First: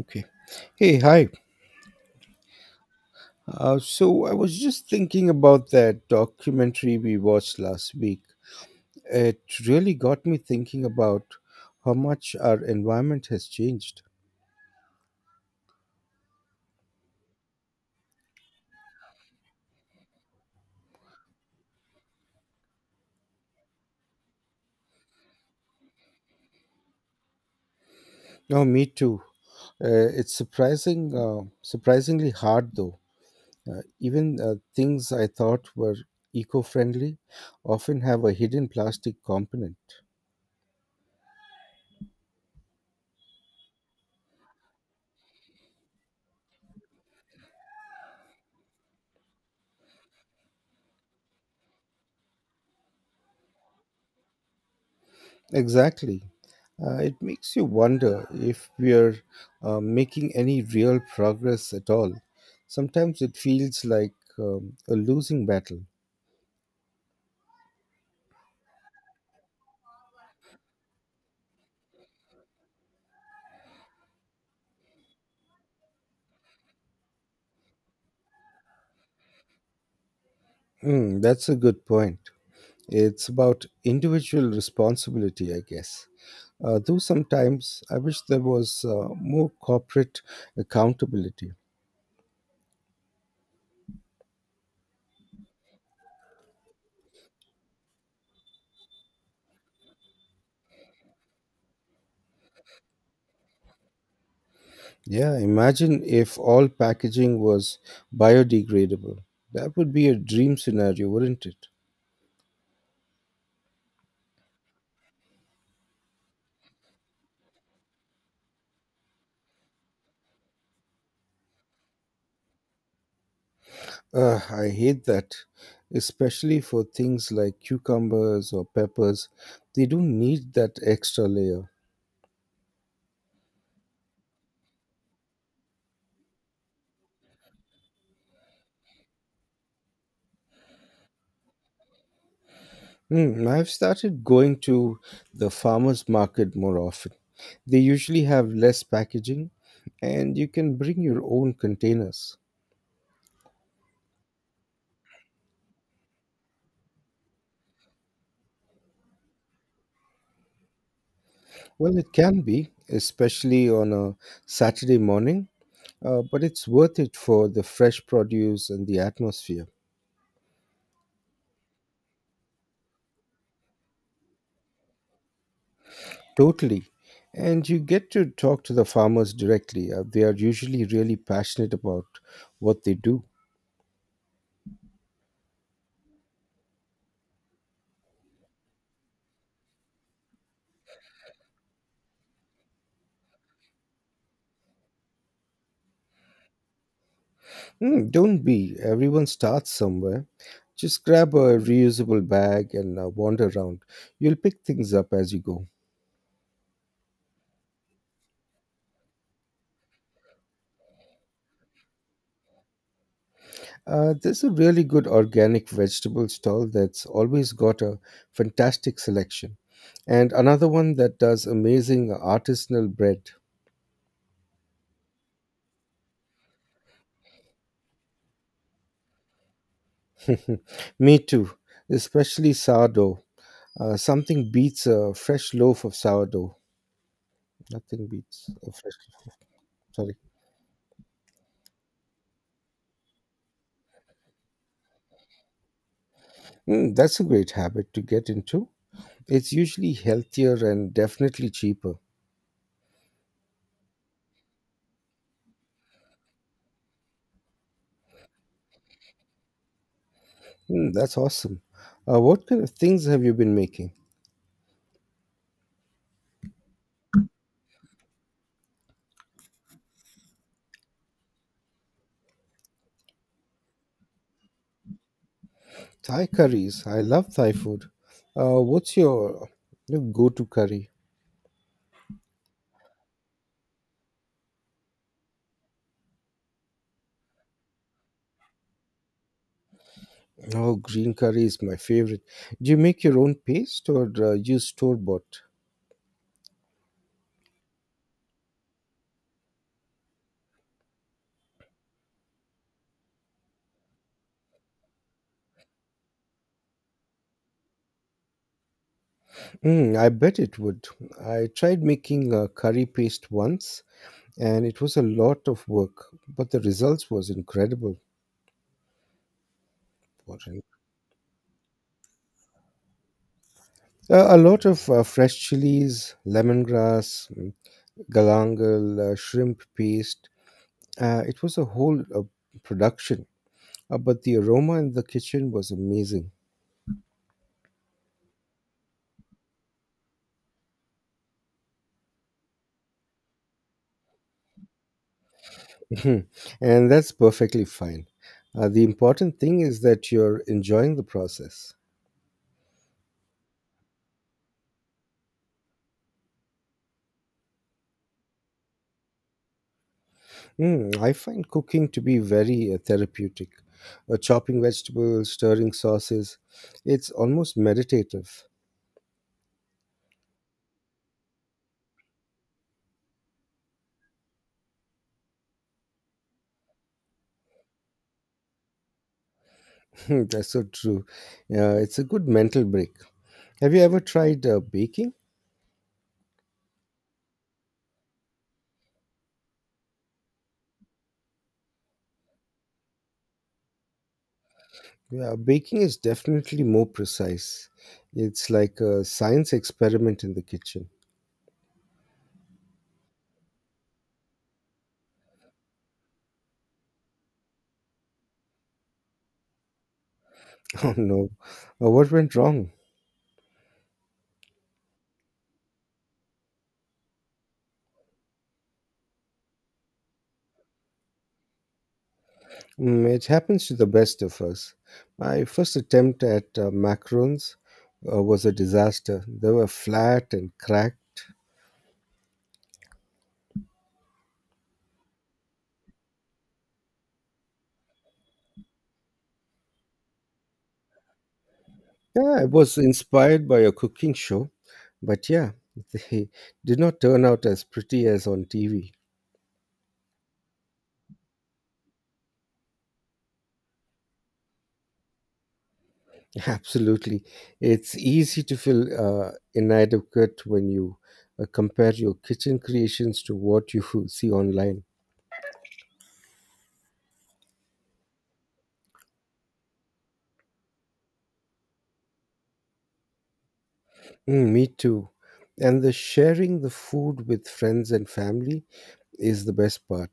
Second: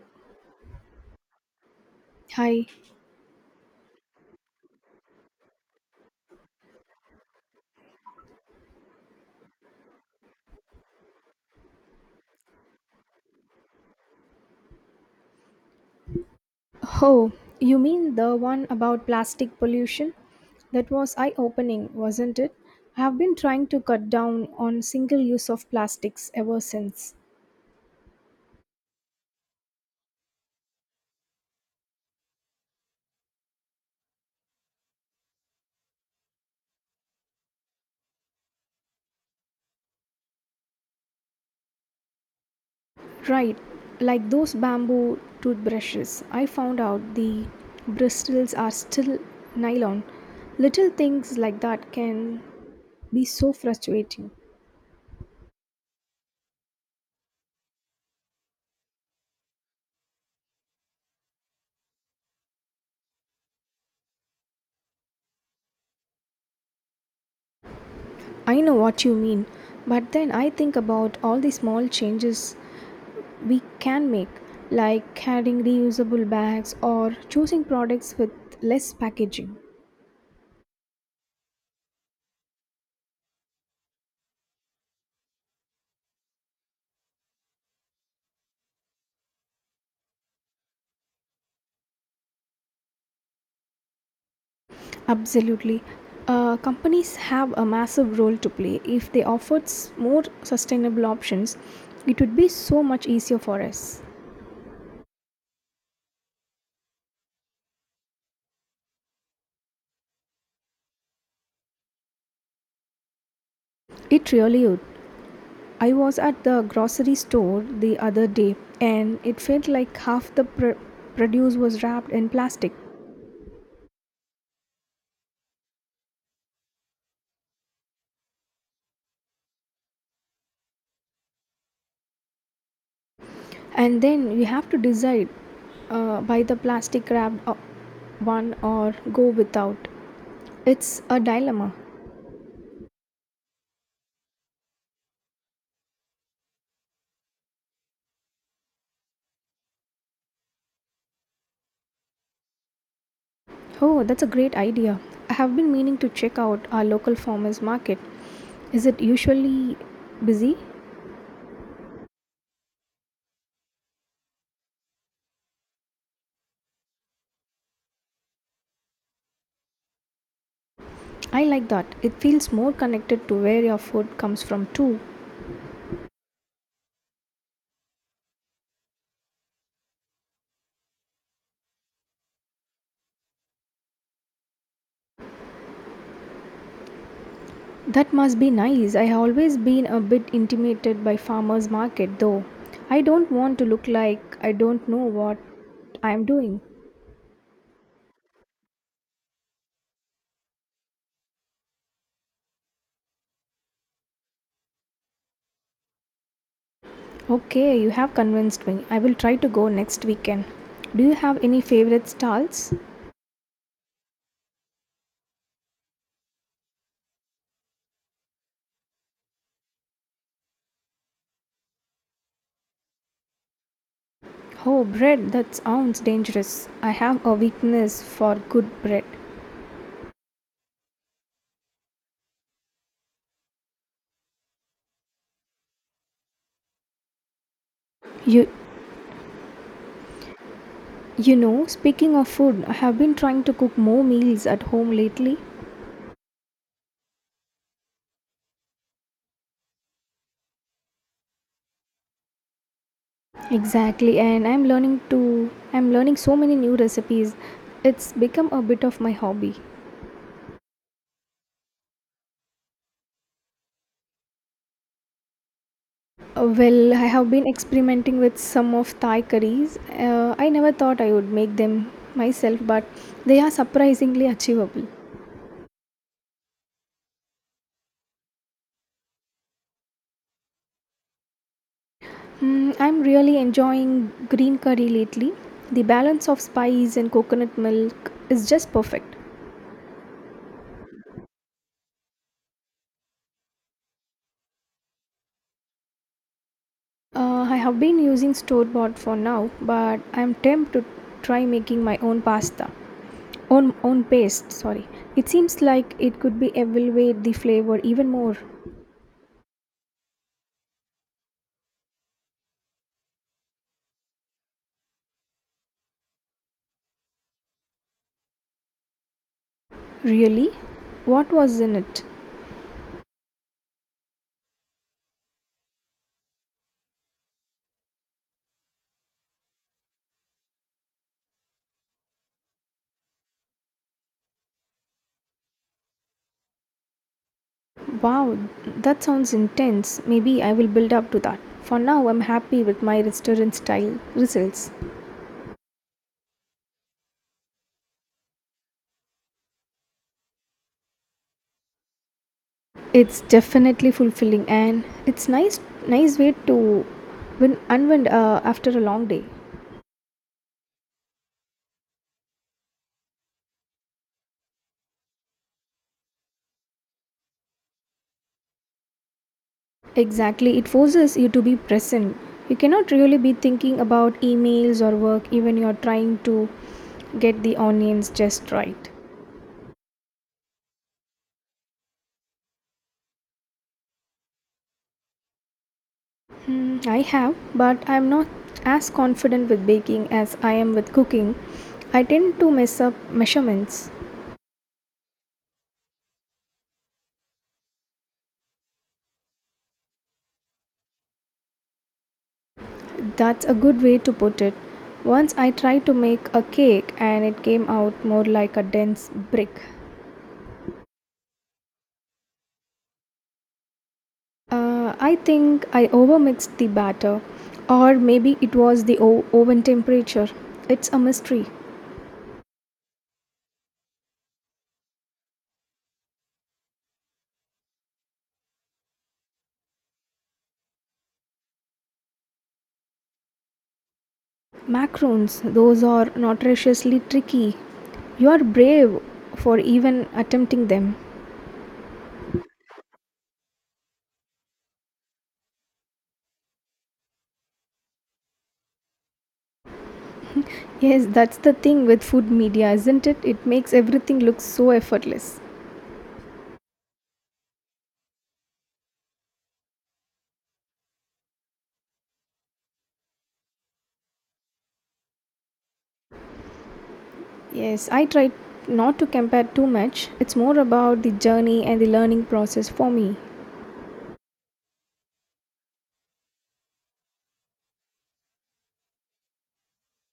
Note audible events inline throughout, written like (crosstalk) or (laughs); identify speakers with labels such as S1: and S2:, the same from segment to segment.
S1: Okay. Hey, hi.
S2: Hi.
S1: So I was just thinking about that documentary we watched last week. It really got me thinking about how much our environment has changed.
S2: Oh, you mean the one about plastic pollution? That was eye opening, wasn't it? I have been trying to cut down on single use of plastics ever since.
S1: Oh, me too. It's surprisingly hard though. Even things I thought were eco-friendly often have a hidden plastic component.
S2: Right, like those bamboo toothbrushes. I found out the bristles are still nylon. Little things like that can be so frustrating.
S1: Exactly. It makes you wonder if we're making any real progress at all. Sometimes it feels like a losing battle.
S2: I know what you mean, but then I think about all the small changes we can make, like adding reusable bags or choosing products with less packaging.
S1: Mm, that's a good point. It's about individual responsibility, I guess. Though sometimes I wish there was more corporate accountability.
S2: Absolutely. Companies have a massive role to play. If they offered more sustainable options, it would be so much easier for us.
S1: Yeah, imagine if all packaging was biodegradable. That would be a dream scenario, wouldn't it?
S2: It really would. I was at the grocery store the other day and it felt like half the produce was wrapped in plastic.
S1: Ugh, I hate that, especially for things like cucumbers or peppers. They don't need that extra layer.
S2: And then we have to decide, buy the plastic wrapped, one, or go without. It's a dilemma.
S1: I've started going to the farmers market more often. They usually have less packaging and you can bring your own containers.
S2: Oh, that's a great idea. I have been meaning to check out our local farmers market. Is it usually busy?
S1: Well, it can be, especially on a Saturday morning, but it's worth it for the fresh produce and the atmosphere.
S2: I like that it feels more connected to where your food comes from too.
S1: Totally. And you get to talk to the farmers directly. They are usually really passionate about what they do.
S2: That must be nice. I have always been a bit intimidated by farmers market though. I don't want to look like I don't know what I am doing.
S1: Don't be. Everyone starts somewhere. Just grab a reusable bag and wander around. You'll pick things up as you go.
S2: Okay, you have convinced me. I will try to go next weekend. Do you have any favorite stalls?
S1: There's a really good organic vegetable stall that's always got a fantastic selection. And another one that does amazing artisanal bread.
S2: Oh, bread, that sounds dangerous. I have a weakness for good bread.
S1: (laughs) Me too, especially sourdough. Something beats a fresh loaf of sourdough. Nothing
S2: You
S1: beats a fresh loaf. Sorry.
S2: you know, speaking of food, I have been trying to cook more meals at home lately.
S1: Mm, that's a great habit to get into. It's usually healthier and definitely cheaper.
S2: Exactly, and I'm learning so many new recipes. It's become a bit of my hobby.
S1: Mm, that's awesome. What kind of things have you been making?
S2: Well, I have been experimenting with some of Thai curries. I never thought I would make them myself, but they are surprisingly achievable.
S1: Thai curries. I love Thai food. What's your go-to curry?
S2: Mm, I'm really enjoying green curry lately. The balance of spice and coconut milk is just perfect.
S1: Oh, green curry is my favorite. Do you make your own paste or use store-bought?
S2: I have been using store bought for now, but I'm tempted to try making my own pasta. Own, own paste, sorry. It seems like it could be elevate the flavor even more.
S1: Mm, I bet it would. I tried making a curry paste once and it was a lot of work, but the results was incredible.
S2: Really?
S1: Warren.
S2: What was in it?
S1: A lot of fresh chilies, lemongrass, galangal, shrimp paste. It was a whole production, but the aroma in the kitchen was amazing.
S2: Wow, that sounds intense. Maybe I will build up to that. For now, I'm happy with my restaurant style results.
S1: (laughs) Mhm. And that's perfectly fine. The important thing is that you're enjoying the process.
S2: It's definitely fulfilling and it's nice way to win unwind after a long day.
S1: Mm, I find cooking to be very therapeutic. Chopping vegetables, stirring sauces, it's almost meditative.
S2: Exactly, it forces you to be present. You cannot really be thinking about emails or work even you're trying to get the onions just right.
S1: (laughs) Hmm, that's so true. It's a good mental break. Have you ever tried baking?
S2: Mm, I have, but I'm not as confident with baking as I am with cooking. I tend to mess up measurements.
S1: Yeah, baking is definitely more precise. It's like a science experiment in the kitchen. (laughs)
S2: That's a good way to put it. Once I tried to make a cake and it came out more like a dense brick.
S1: Oh no, what went wrong?
S2: I think I overmixed the batter, or maybe it was the oven temperature. It's a mystery.
S1: Mm, it happens to the best of us. My first attempt at macarons was a disaster. They were flat and cracked.
S2: Macarons, those are notoriously tricky. You are brave for even attempting them.
S1: Yeah, I was inspired by a cooking show, but yeah, (laughs) they did not turn out as pretty as on TV.
S2: Yes, that's the thing with food media, isn't it? It makes everything look so effortless.
S1: (laughs) Absolutely. It's easy to feel inadequate when you compare your kitchen creations to what you (laughs) see online.
S2: Yes, I try not to compare too much. It's more about the journey and the learning process for me.
S1: Mm, me too. And the sharing the food with friends and family is the best part.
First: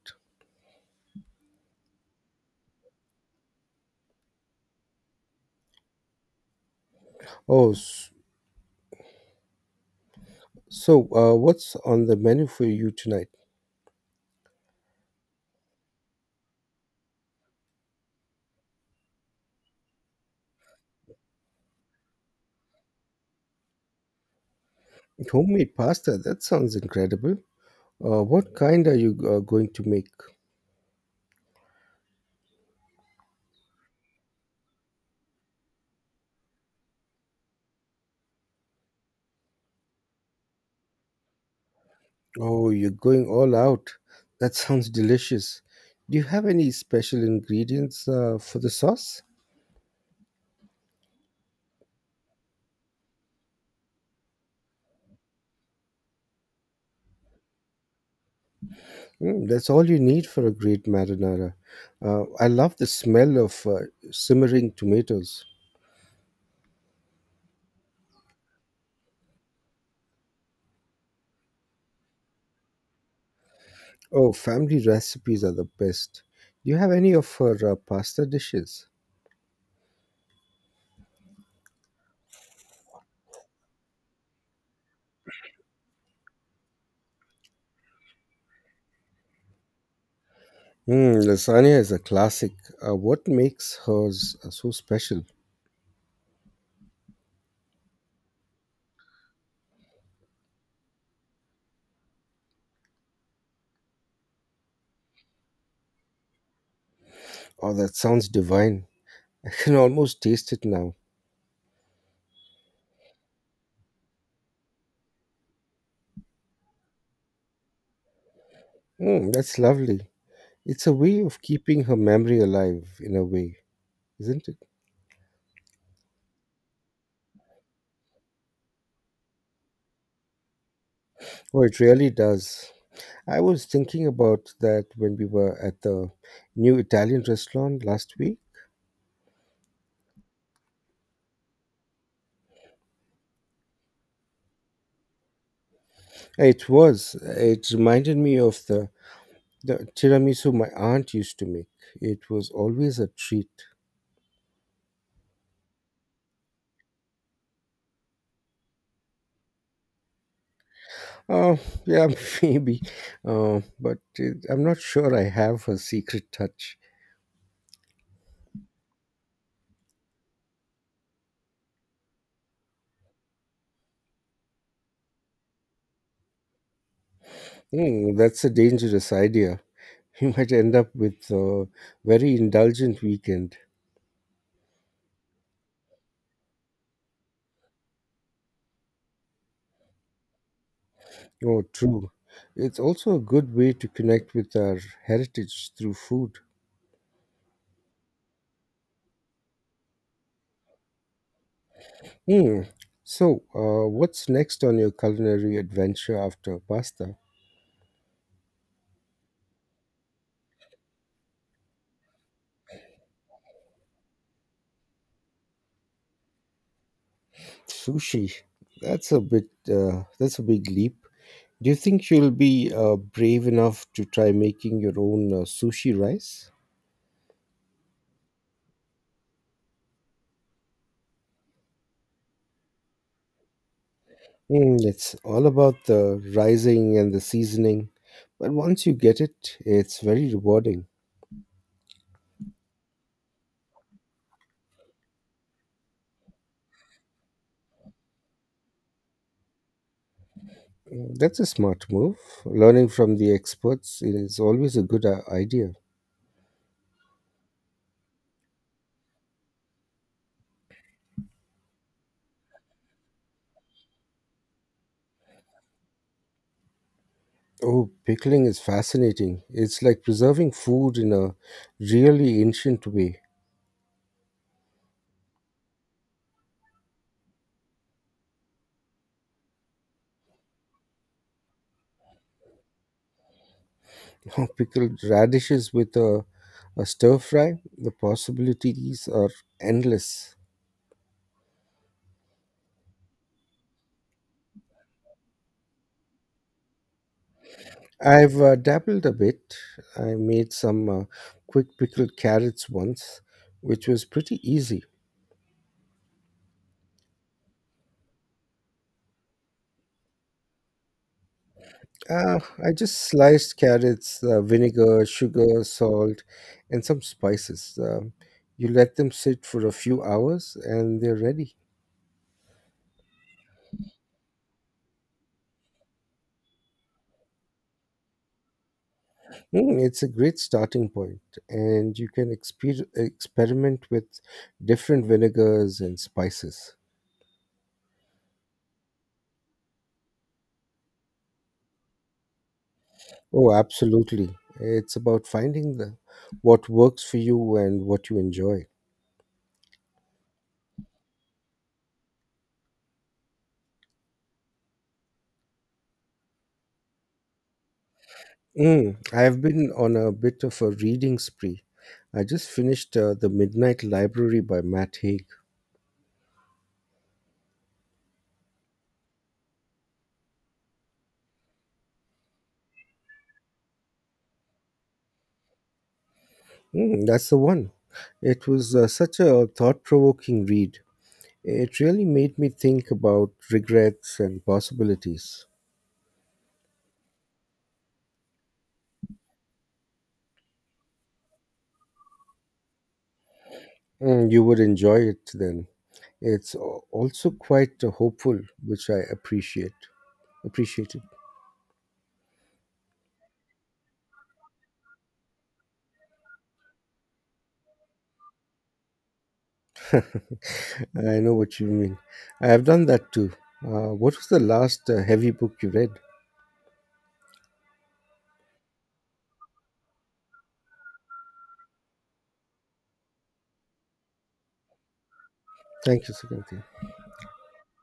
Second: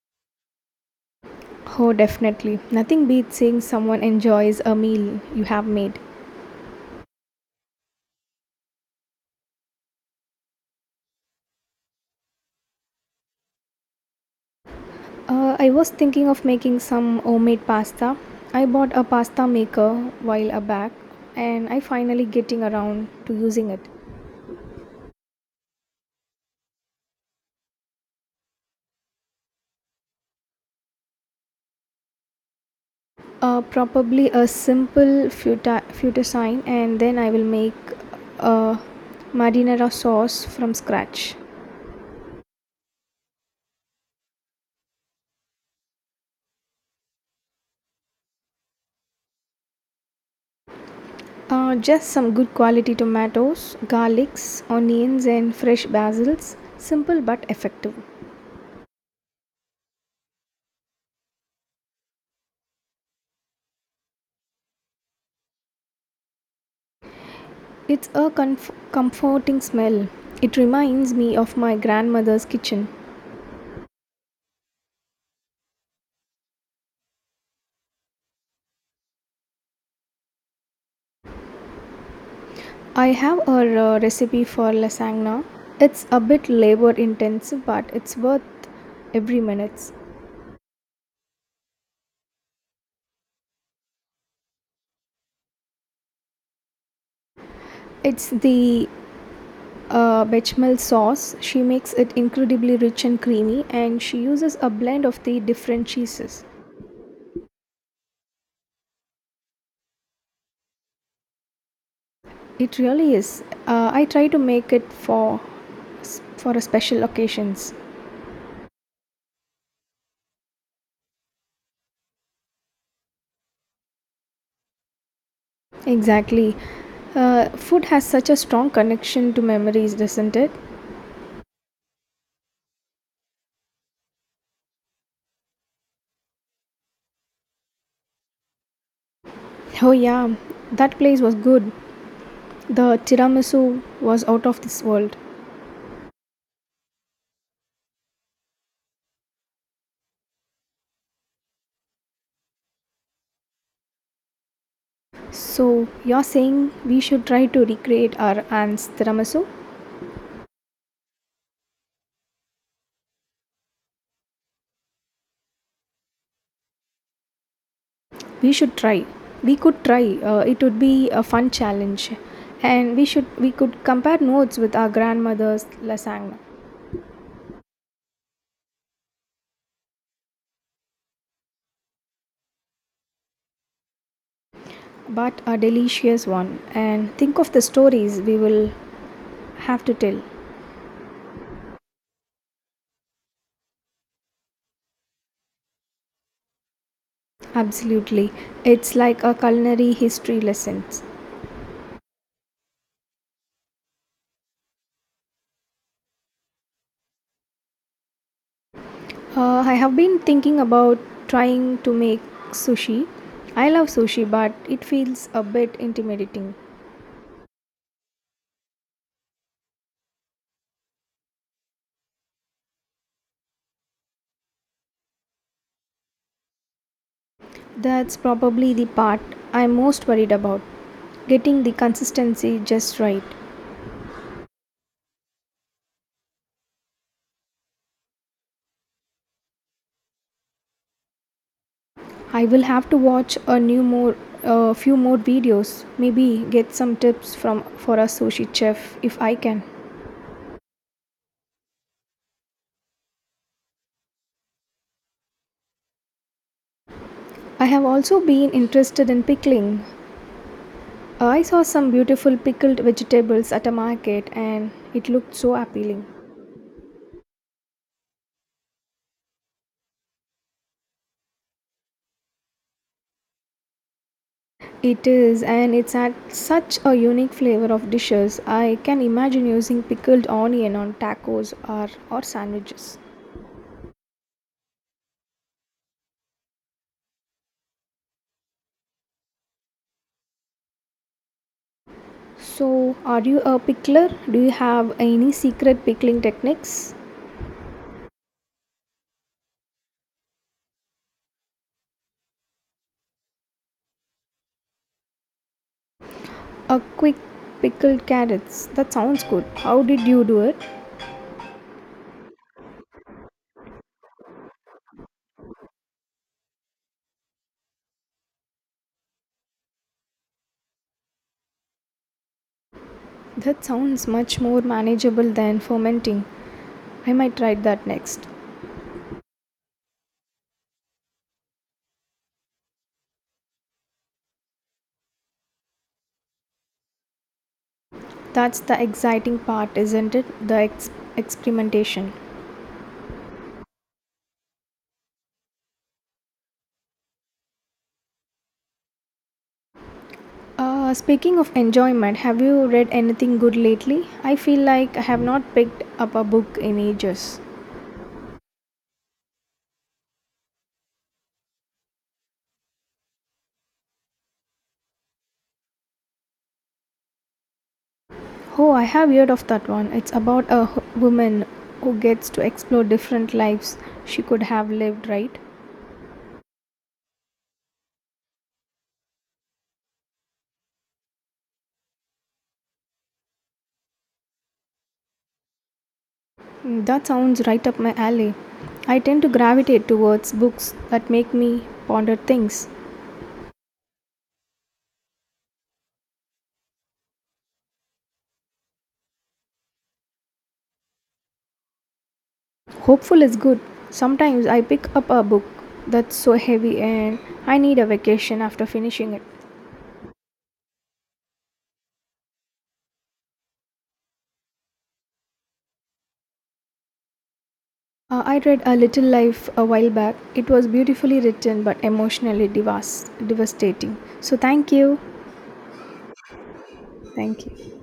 S2: Oh, definitely. Nothing beats seeing someone enjoys a meal you have made.
S1: Oh, so what's on the menu for you tonight?
S2: I was thinking of making some homemade pasta. I bought a pasta maker while a back and I finally getting around to using it.
S1: Homemade pasta. That sounds incredible. What kind are you going to make?
S2: Uh, probably a simple futasine, and then I will make a marinara sauce from scratch.
S1: Oh, you're going all out. That sounds delicious. Do you have any special ingredients for the sauce?
S2: Just some good quality tomatoes, garlics, onions, and fresh basils. Simple but effective.
S1: Mm, that's all you need for a great marinara. I love the smell of simmering tomatoes.
S2: It's a comforting smell. It reminds me of my grandmother's kitchen.
S1: Oh, family recipes are the best. Do you have any of her pasta dishes?
S2: I have a recipe for lasagna. It's a bit labor intensive, but it's worth every minute.
S1: Mm, lasagna is a classic. What makes hers so special?
S2: It's the bechamel sauce. She makes it incredibly rich and creamy, and she uses a blend of the different cheeses.
S1: Oh, that sounds divine. (laughs) I can almost taste it now.
S2: It really is. I try to make it for a special occasions.
S1: Mm, that's lovely. It's a way of keeping her memory alive in a way, isn't it?
S2: Exactly. Food has such a strong connection to memories, doesn't it?
S1: Oh, it really does. I was thinking about that when we were at the new Italian restaurant last week.
S2: Oh yeah, that place was good. The tiramisu was out of this world.
S1: It was. It reminded me of the tiramisu my aunt used to make. It was always a treat.
S2: So you're saying we should try to recreate our aunt's tiramisu?
S1: Oh, yeah, (laughs) maybe. But I'm not sure I have her secret touch.
S2: we should try we could try, it would be a fun challenge, and we could compare notes with our grandmother's lasagna.
S1: That's a dangerous idea. (laughs) You might end up with a very indulgent weekend.
S2: But a delicious one, and think of the stories we will have to tell.
S1: Oh, true. It's also a good way to connect with our heritage through food.
S2: Absolutely. It's like a culinary history lessons.
S1: Hmm. So, what's next on your culinary adventure after pasta?
S2: I have been thinking about trying to make sushi. I love sushi, but it feels a bit intimidating.
S1: Sushi. That's a bit. That's a big leap. Do you think you'll be brave enough to try making your own sushi rice?
S2: That's probably the part I'm most worried about, getting the consistency just right.
S1: Mm, it's all about the rising and the seasoning, but once you get it, it's very rewarding.
S2: I will have to watch a few more videos, maybe get some tips from for a sushi chef if I can.
S1: That's a smart move. Learning from the experts is always a good idea.
S2: I have also been interested in pickling. I saw some beautiful pickled vegetables at a market and it looked so appealing.
S1: Oh, pickling is fascinating. It's like preserving food in a really ancient way.
S2: It is, and it's had such a unique flavor of dishes. I can imagine using pickled onion on tacos, or sandwiches.
S1: (laughs) Pickled radishes with a stir fry, the possibilities are endless.
S2: So, are you a pickler? Do you have any secret pickling techniques?
S1: I've dabbled a bit. I made some quick pickled carrots once, which was pretty easy.
S2: A quick pickled carrots. That sounds good. How did you do it?
S1: I just sliced carrots, vinegar, sugar, salt, and some spices. You let them sit for a few hours and they're ready.
S2: That sounds much more manageable than fermenting. I might try that next.
S1: Mm, it's a great starting point, and you can experiment with different vinegars and spices.
S2: That's the exciting part, isn't it? Experimentation.
S1: Oh, absolutely. It's about finding what works for you and what you enjoy.
S2: Speaking of enjoyment, have you read anything good lately? I feel like I have not picked up a book in ages.
S1: Mm, I've been on a bit of a reading spree. I just finished The Midnight Library by Matt Haig.
S2: Oh, I have heard of that one. It's about a woman who gets to explore different lives she could have lived, right?
S1: Mm, that's the one. It was such a thought provoking read. It really made me think about regrets and possibilities.
S2: Mm, that sounds right up my alley. I tend to gravitate towards books that make me ponder things.
S1: Mm, you would enjoy it then. It's also quite hopeful, which I appreciated.
S2: Hopeful is good. Sometimes I pick up a book that's so heavy and I need a vacation after finishing it.
S1: (laughs) I know what you mean. I have done that too. What was the last heavy book you read?
S2: I read A Little Life a while back. It was beautifully written but emotionally devastating. So, thank you.
S1: Thank you, Sukanti.
S2: Thank you.